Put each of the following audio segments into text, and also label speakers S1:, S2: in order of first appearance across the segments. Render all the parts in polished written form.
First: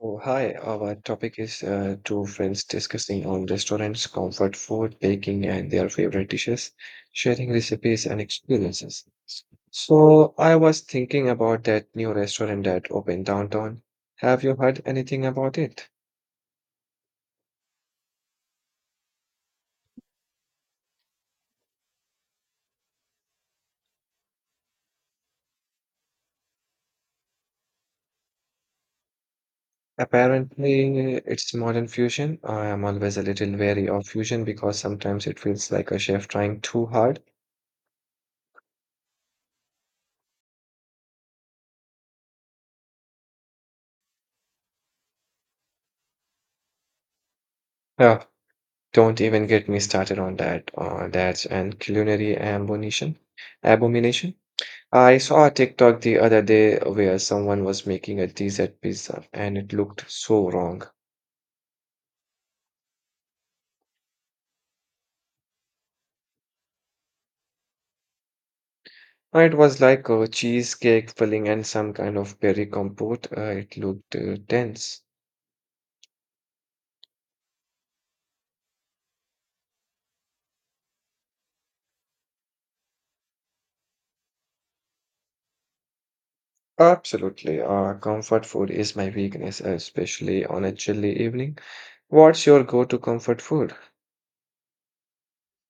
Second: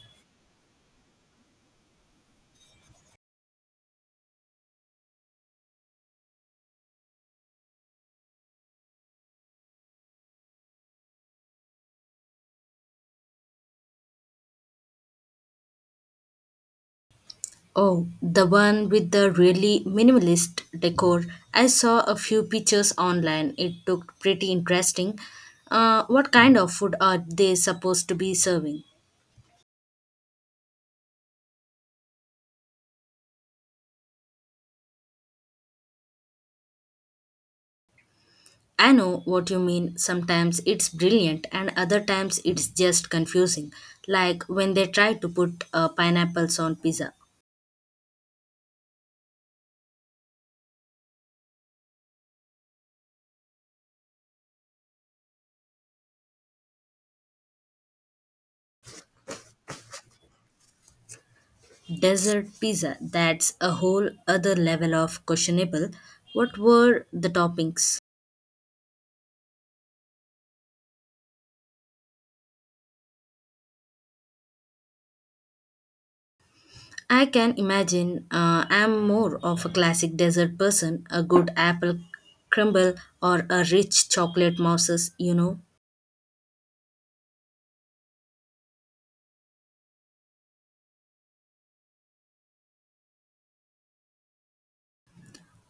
S1: Oh, hi. Our topic is two friends discussing on restaurants, comfort food, baking, and their favorite dishes, sharing recipes and experiences. So, I was thinking about that new restaurant that opened downtown. Have you heard anything about it?
S2: Oh, the one with the really minimalist decor. I saw a few pictures online. It looked pretty interesting. What kind of food are they supposed to be serving?
S1: Apparently, it's modern fusion. I am always a little wary of fusion because sometimes it feels like a chef trying too hard.
S2: I know what you mean. Sometimes it's brilliant, and other times it's just confusing. Like when they try to put pineapples on pizza.
S1: Ah, don't even get me started on that. That's an culinary abomination. Abomination. I saw a TikTok the other day where someone was making a dessert pizza and it looked so wrong.
S2: Desert pizza, that's a whole other level of questionable. What were the toppings?
S1: It was like a cheesecake filling and some kind of berry compote. It looked dense.
S2: I can imagine. I'm more of a classic dessert person, a good apple crumble or a rich chocolate mousses, you know.
S1: Absolutely. Comfort food is my weakness, especially on a chilly evening. What's your go-to comfort food?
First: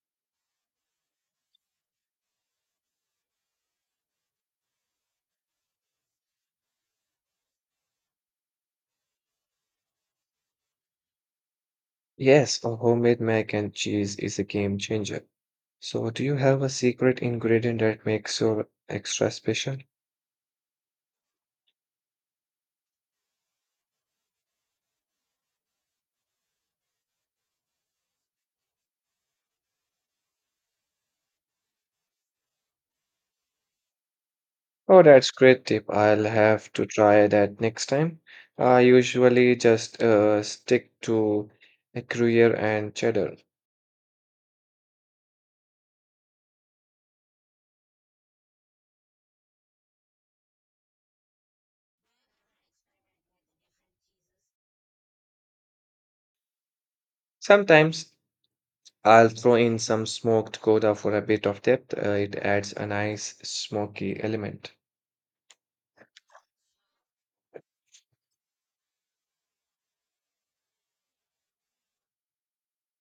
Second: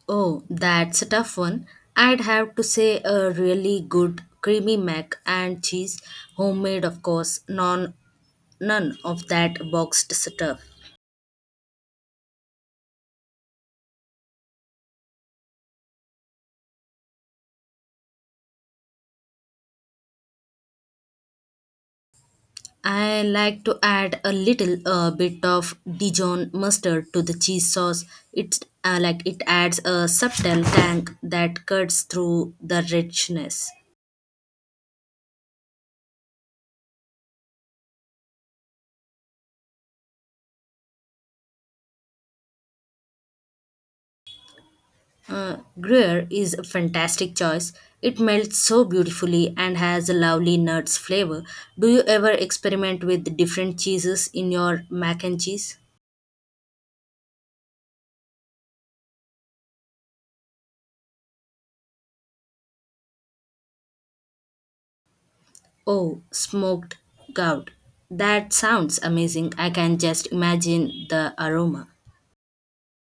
S2: Oh, that's a tough one. I'd have to say a really good creamy mac and cheese, homemade of course, none of that boxed stuff.
S1: Yes, a homemade mac and cheese is a game changer. So, do you have a secret ingredient that makes your extra special?
S2: I like to add a little bit of Dijon mustard to the cheese sauce. It adds a subtle tang that cuts through the richness.
S1: Oh, that's great tip. I'll have to try that next time. I usually just stick to a Gruyere and cheddar.
S2: Gruyere is a fantastic choice. It melts so beautifully and has a lovely nuts flavor. Do you ever experiment with different cheeses in your mac and cheese?
S1: Sometimes I'll throw in some smoked Gouda for a bit of depth. It adds a nice smoky element.
S2: Oh, smoked gout. That sounds amazing. I can just imagine the aroma.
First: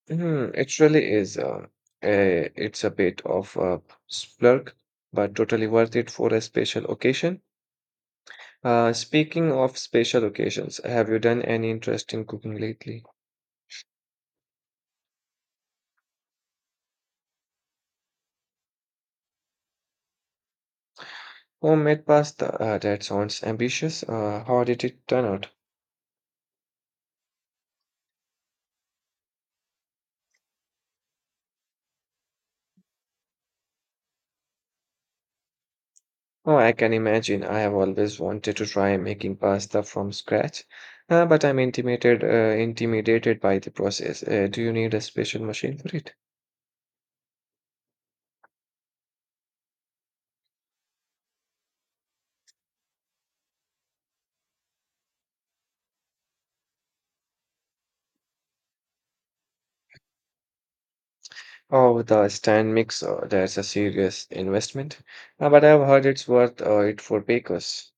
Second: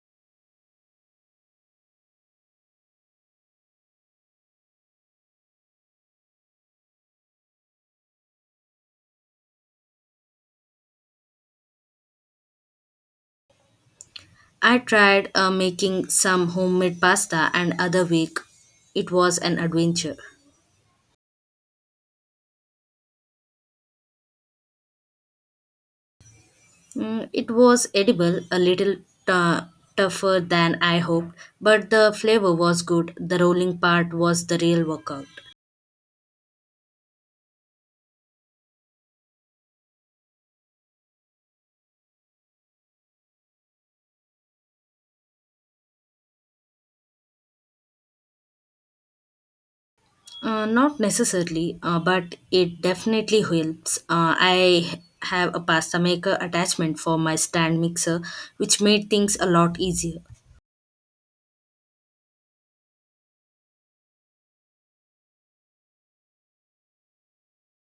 S1: Hmm, it really is. It's a bit of a splurge, but totally worth it for a special occasion. Speaking of special occasions, have you done any interesting cooking lately?
S2: I tried making some homemade pasta and other week it was an adventure.
S1: Homemade pasta? That sounds ambitious. How did it turn out?
S2: Mm, it was edible, a little tu- tougher than I hoped, but the flavor was good. The rolling part was the real workout.
S1: Oh, I can imagine. I have always wanted to try making pasta from scratch, but I'm intimidated by the process. Do you need a special machine for it?
S2: Not necessarily, but it definitely helps. I have a pasta maker attachment for my stand mixer, which made things a lot easier.
S1: Oh, the stand mixer. That's a serious investment. But I've heard it's worth it for bakers.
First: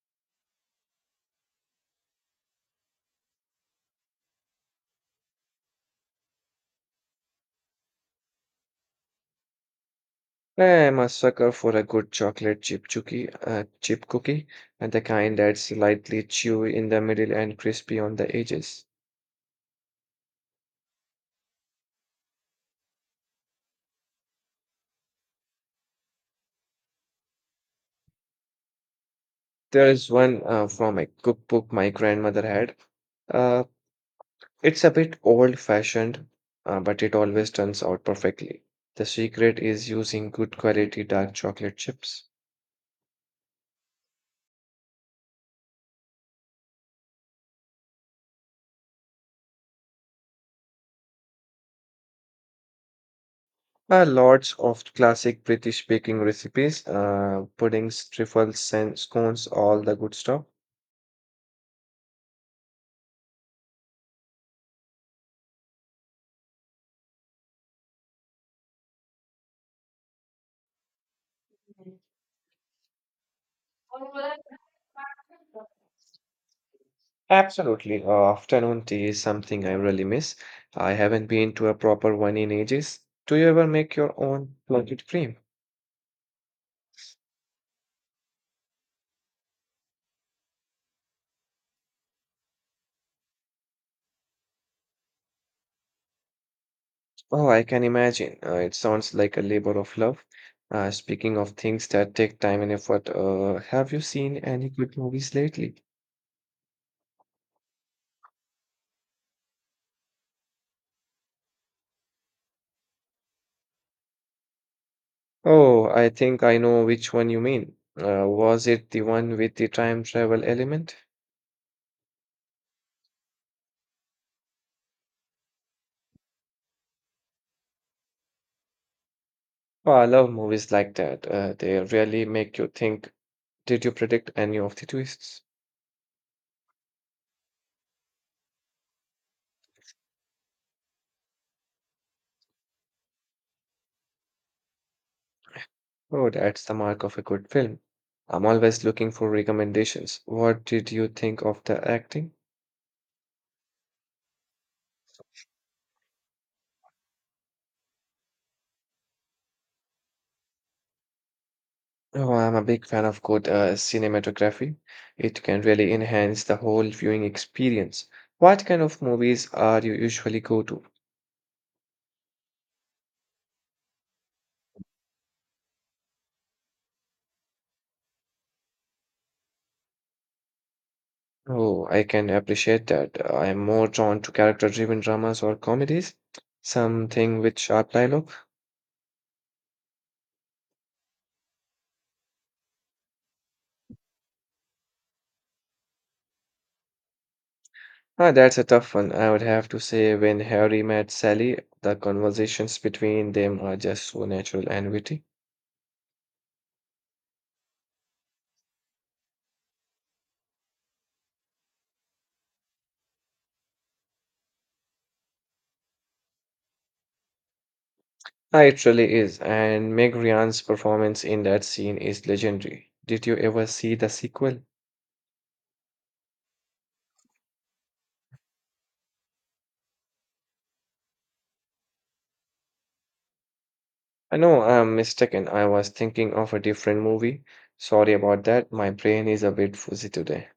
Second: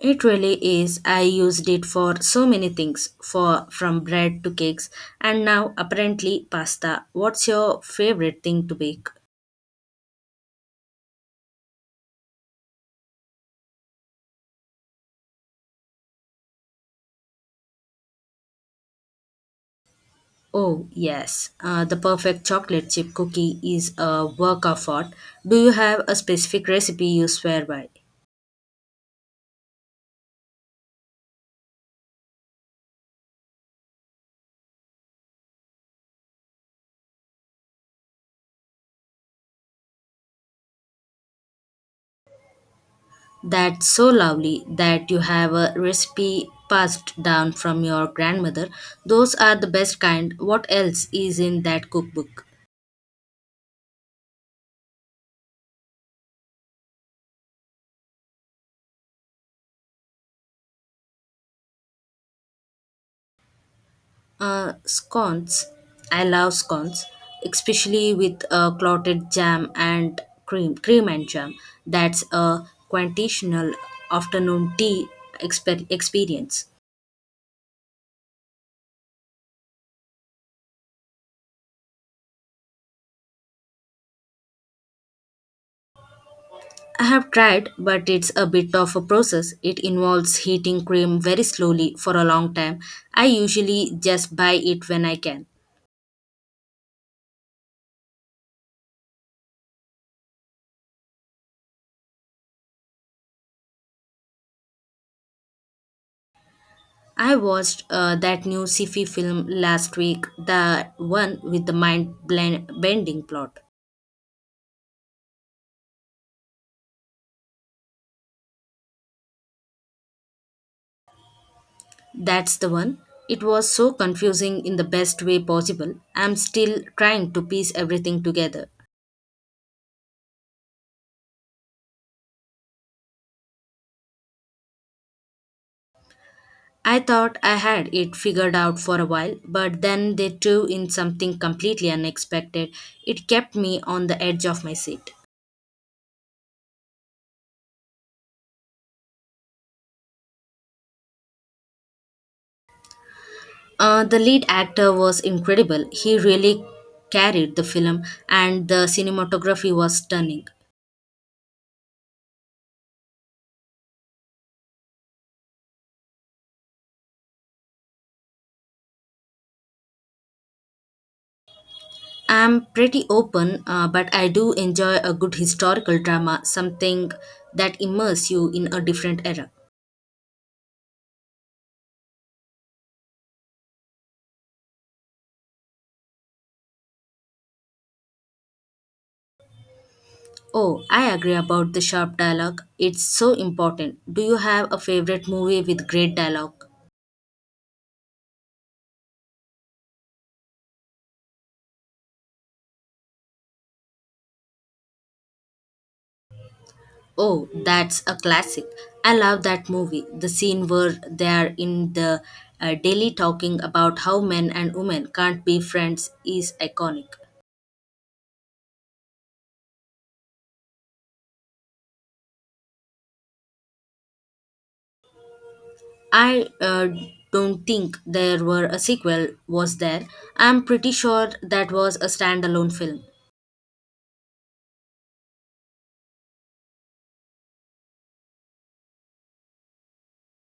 S2: It really is. I used it for so many things, for from bread to cakes, and now apparently pasta. What's your favorite thing to bake?
S1: I'm a sucker for a good chip cookie, and the kind that's slightly chewy in the middle and crispy on the edges.
S2: Oh, yes. The perfect chocolate chip cookie is a work of art. Do you have a specific recipe you swear by?
S1: There is one from a cookbook my grandmother had. Uh, it's a bit old-fashioned, but it always turns out perfectly. The secret is using good quality dark chocolate chips.
S2: That's so lovely that you have a recipe passed down from your grandmother. Those are the best kind. What else is in that cookbook?
S1: Lots of classic British baking recipes, puddings, trifles, and scones, all the good stuff.
S2: Scones. I love scones, especially with clotted jam and cream and jam. That's a quintessential afternoon tea experience.
S1: Absolutely. Afternoon tea is something I really miss. I haven't been to a proper one in ages. Do you ever make your own blended cream?
S2: I have tried, but it's a bit of a process. It involves heating cream very slowly for a long time. I usually just buy it when I can.
S1: Oh, I can imagine. It sounds like a labor of love. Speaking of things that take time and effort, have you seen any good movies lately?
S2: I watched that new sci-fi film last week, the one with the mind-bending plot.
S1: Oh, I think I know which one you mean. Was it the one with the time travel element?
S2: That's the one. It was so confusing in the best way possible. I'm still trying to piece everything together.
S1: Oh, I love movies like that. They really make you think, did you predict any of the twists?
S2: I thought I had it figured out for a while, but then they threw in something completely unexpected. It kept me on the edge of my seat.
S1: Oh, that's the mark of a good film. I'm always looking for recommendations. What did you think of the acting?
S2: The lead actor was incredible. He really carried the film, and the cinematography was stunning.
S1: Oh, I'm a big fan of good cinematography. It can really enhance the whole viewing experience. What kind of movies are you usually go to?
S2: I'm pretty open, but I do enjoy a good historical drama, something that immerses you in a different era.
S1: Oh, I can appreciate that. I am more drawn to character-driven dramas or comedies, something with sharp dialogue.
S2: Oh, I agree about the sharp dialogue. It's so important. Do you have a favorite movie with great dialogue?
S1: Ah, that's a tough one. I would have to say when Harry met Sally, the conversations between them are just so natural and witty.
S2: Oh, that's a classic. I love that movie. The scene where they are in the daily talking about how men and women can't be friends is iconic.
S1: Ah, it really is, and Meg Ryan's performance in that scene is legendary. Did you ever see the sequel?
S2: I don't think there were a sequel, was there? I'm pretty sure that was a standalone film.
S1: I know I'm mistaken. I was thinking of a different movie. Sorry about that. My brain is a bit fuzzy today.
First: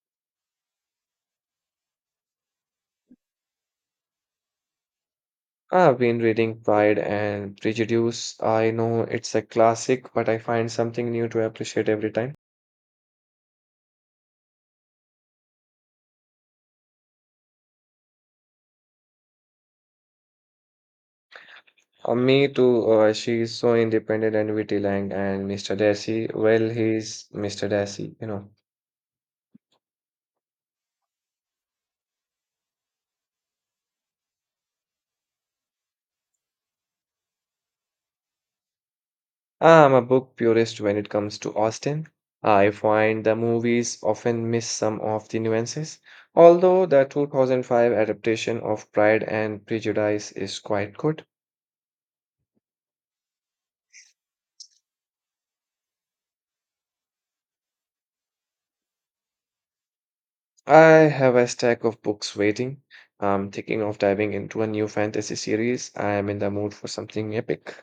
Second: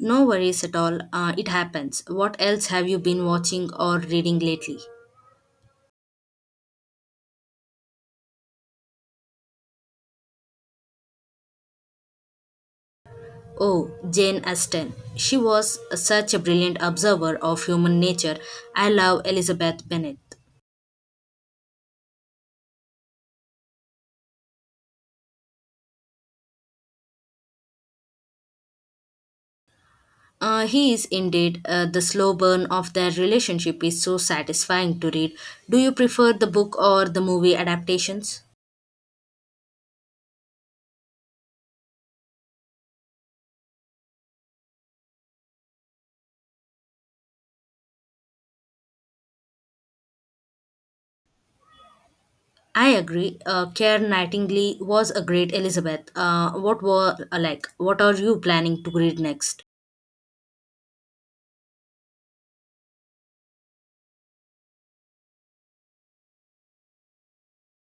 S2: No worries at all, it happens. What else have you been watching or reading lately?
S1: I've been reading Pride and Prejudice. I know it's a classic, but I find something new to appreciate every time.
S2: Oh, Jane Austen. She was such a brilliant observer of human nature. I love Elizabeth Bennet.
S1: Me too. She is so independent and witty, Lang, and Mr. Darcy. Well, he's Mr. Darcy.
S2: He is indeed. The slow burn of their relationship is so satisfying to read. Do you prefer the book or the movie adaptations?
S1: I'm a book purist when it comes to Austen. I find the movies often miss some of the nuances, although the 2005 adaptation of Pride and Prejudice is quite good.
S2: I agree. Care Nightingale was a great Elizabeth. What were like? What are you planning to read next?
S1: I have a stack of books waiting. I'm thinking of diving into a new fantasy series. I am in the mood for something epic.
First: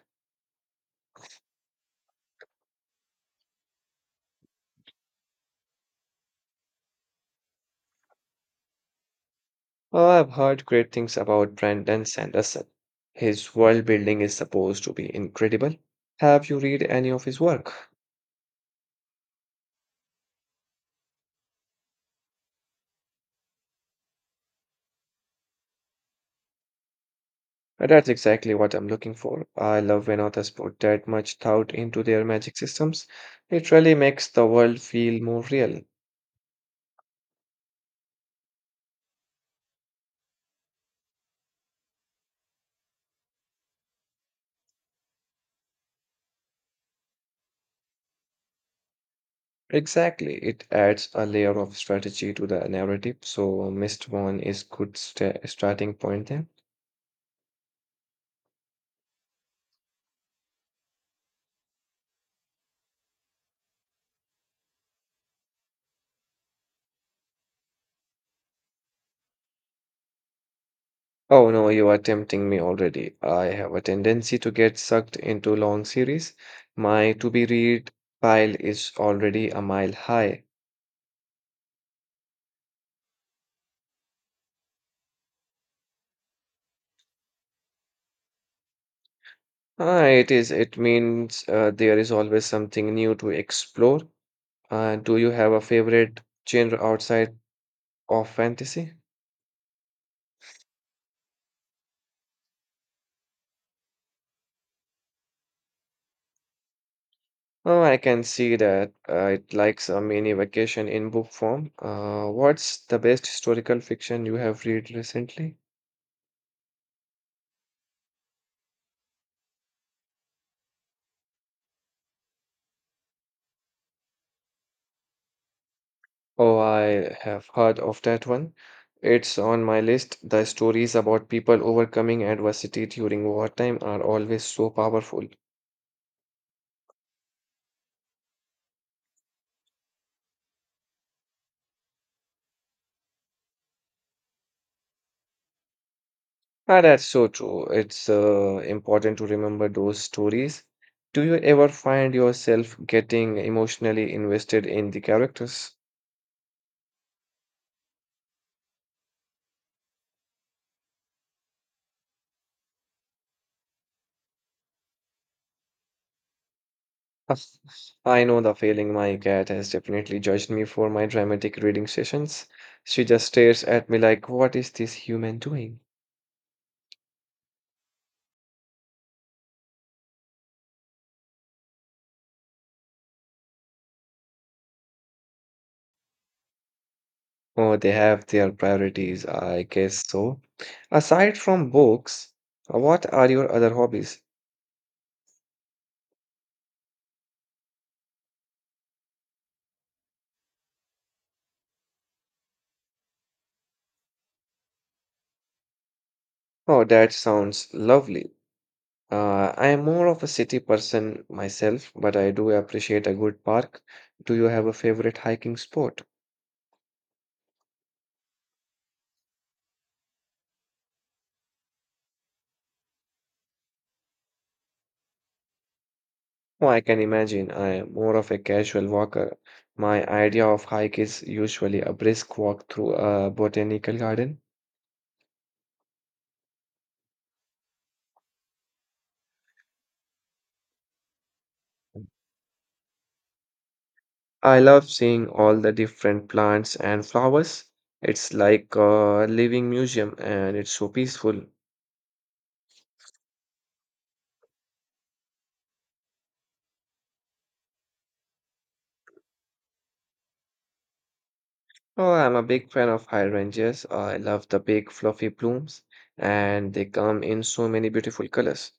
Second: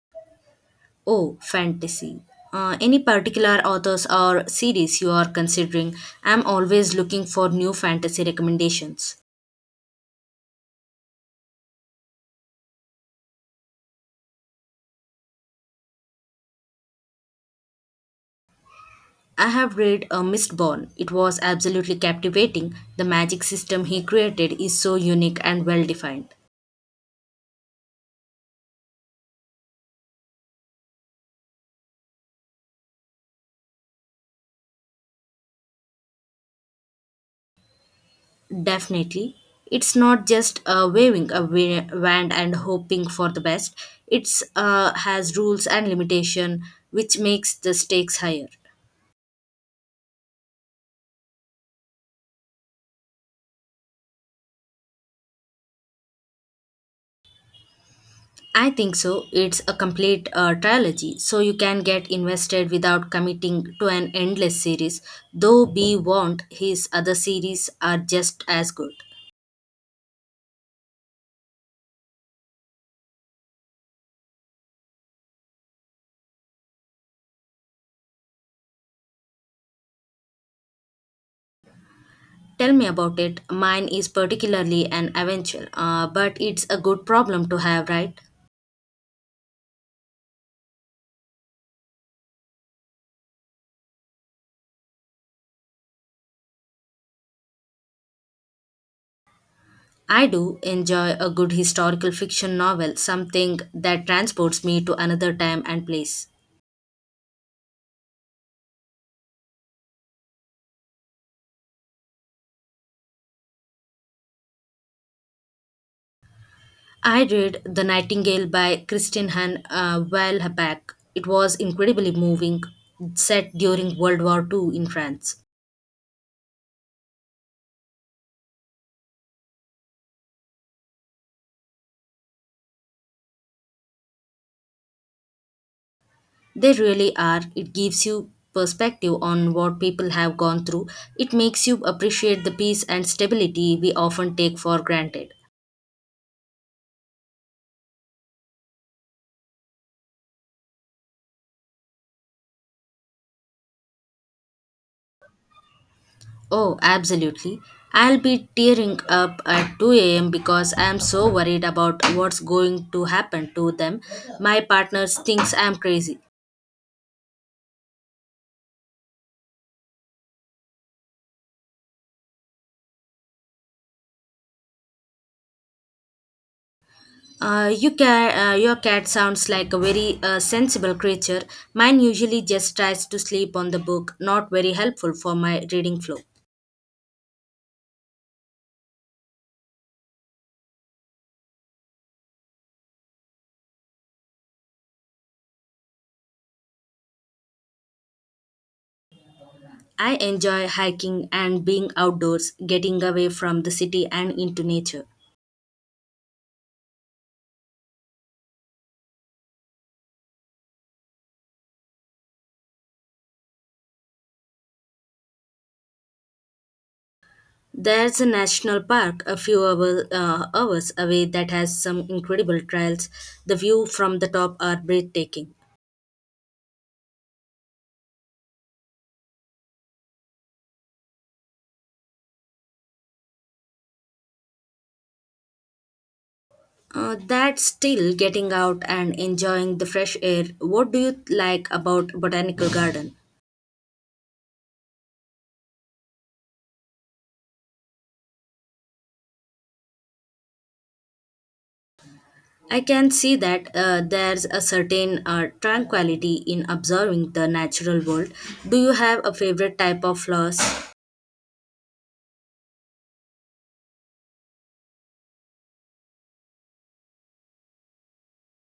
S2: Oh, fantasy. Any particular authors or series you are considering? I'm always looking for new fantasy recommendations.
S1: Oh, I've heard great things about Brandon Sanderson. His world building is supposed to be incredible. Have you read any of his work?
S2: I have read A Mistborn. It was absolutely captivating. The magic system he created is so unique and well defined.
S1: That's exactly what I'm looking for. I love when authors put that much thought into their magic systems. It really makes the world feel more real.
S2: Definitely. It's not just waving a wand and hoping for the best. It's has rules and limitation, which makes the stakes higher.
S1: Exactly. It adds a layer of strategy to the narrative, so Mist One is good starting point there.
S2: I think so. It's a complete trilogy, so you can get invested without committing to an endless series. Though be warned, his other series are just as good.
S1: Oh no, you are tempting me already. I have a tendency to get sucked into long series. My to be read pile is already a mile high.
S2: Tell me about it. Mine is particularly an adventure, but it's a good problem to have, right?
S1: Ah, it is. It means there is always something new to explore. Do you have a favorite genre outside of fantasy?
S2: I do enjoy a good historical fiction novel, something that transports me to another time and place.
S1: Oh, I can see that. It likes a mini vacation in book form. What's the best historical fiction you have read recently?
S2: I read The Nightingale by Kristin Han a while back. It was incredibly moving, set during World War II in France.
S1: Oh, I have heard of that one. It's on my list. The stories about people overcoming adversity during wartime are always so powerful.
S2: They really are. It gives you perspective on what people have gone through. It makes you appreciate the peace and stability we often take for granted.
S1: Ah, that's so true. It's important to remember those stories. Do you ever find yourself getting emotionally invested in the characters?
S2: Oh, absolutely. I'll be tearing up at 2 a.m. because I'm so worried about what's going to happen to them. My partner thinks I'm crazy.
S1: Ah, I know the feeling my cat has definitely judged me for my dramatic reading sessions. She just stares at me like, what is this human doing?
S2: Your cat sounds like a very sensible creature. Mine usually just tries to sleep on the book, not very helpful for my reading flow.
S1: Oh, they have their priorities, I guess so. Aside from books, what are your other hobbies?
S2: I enjoy hiking and being outdoors, getting away from the city and into nature.
S1: Oh, that sounds lovely. I am more of a city person myself, but I do appreciate a good park. Do you have a favorite hiking spot?
S2: There's a national park a hours away that has some incredible trails. The view from the top are breathtaking.
S1: Oh, I can imagine. I am more of a casual walker. My idea of hike is usually a brisk walk through a botanical garden.
S2: That's still getting out and enjoying the fresh air. What do you like about botanical garden?
S1: I love seeing all the different plants and flowers. It's like a living museum and it's so peaceful.
S2: I can see that. There's a certain tranquility in observing the natural world. Do you have a favorite type of flowers?
S1: Oh, I'm a big fan of hydrangeas. I love the big fluffy blooms and they come in so many beautiful colors.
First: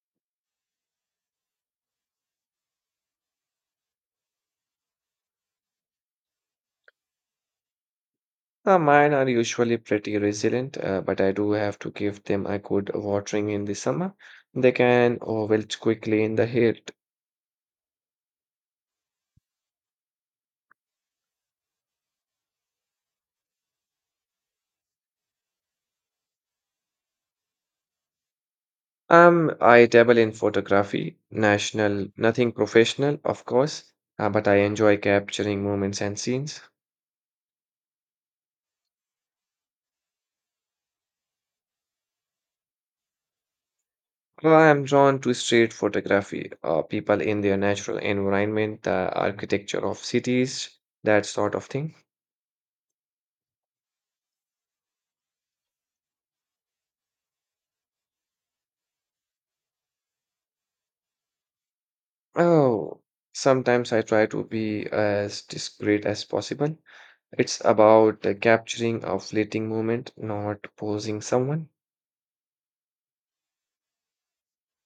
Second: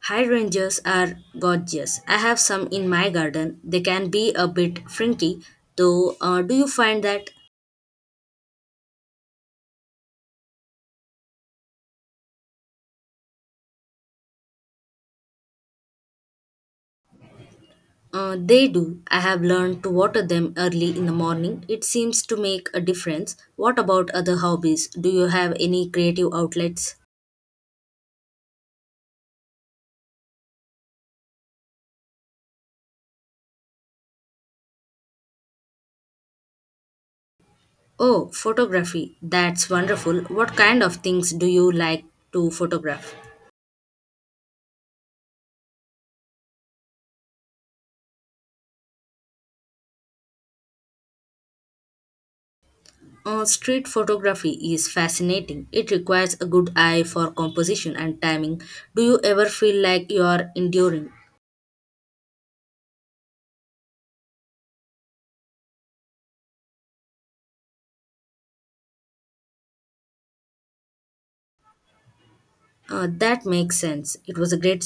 S2: Hydrangeas are gorgeous. I have some in my garden. They can be a bit frinky, though. Do you find that?
S1: Mine are usually pretty resilient, but I do have to give them a good watering in the summer. They can wilt quickly in the heat.
S2: They do. I have learned to water them early in the morning. It seems to make a difference. What about other hobbies? Do you have any creative outlets?
S1: I dabble in photography, nothing professional, of course, but I enjoy capturing moments and scenes.
S2: Oh, photography. That's wonderful. What kind of things do you like to photograph?
S1: So, I am drawn to street photography, people in their natural environment, the architecture of cities, that sort of thing.
S2: Street photography is fascinating. It requires a good eye for composition and timing. Do you ever feel like you are enduring?
S1: Oh, sometimes I try to be as discreet as possible. It's about capturing a fleeting moment, not posing someone.
S2: That makes sense. It was a great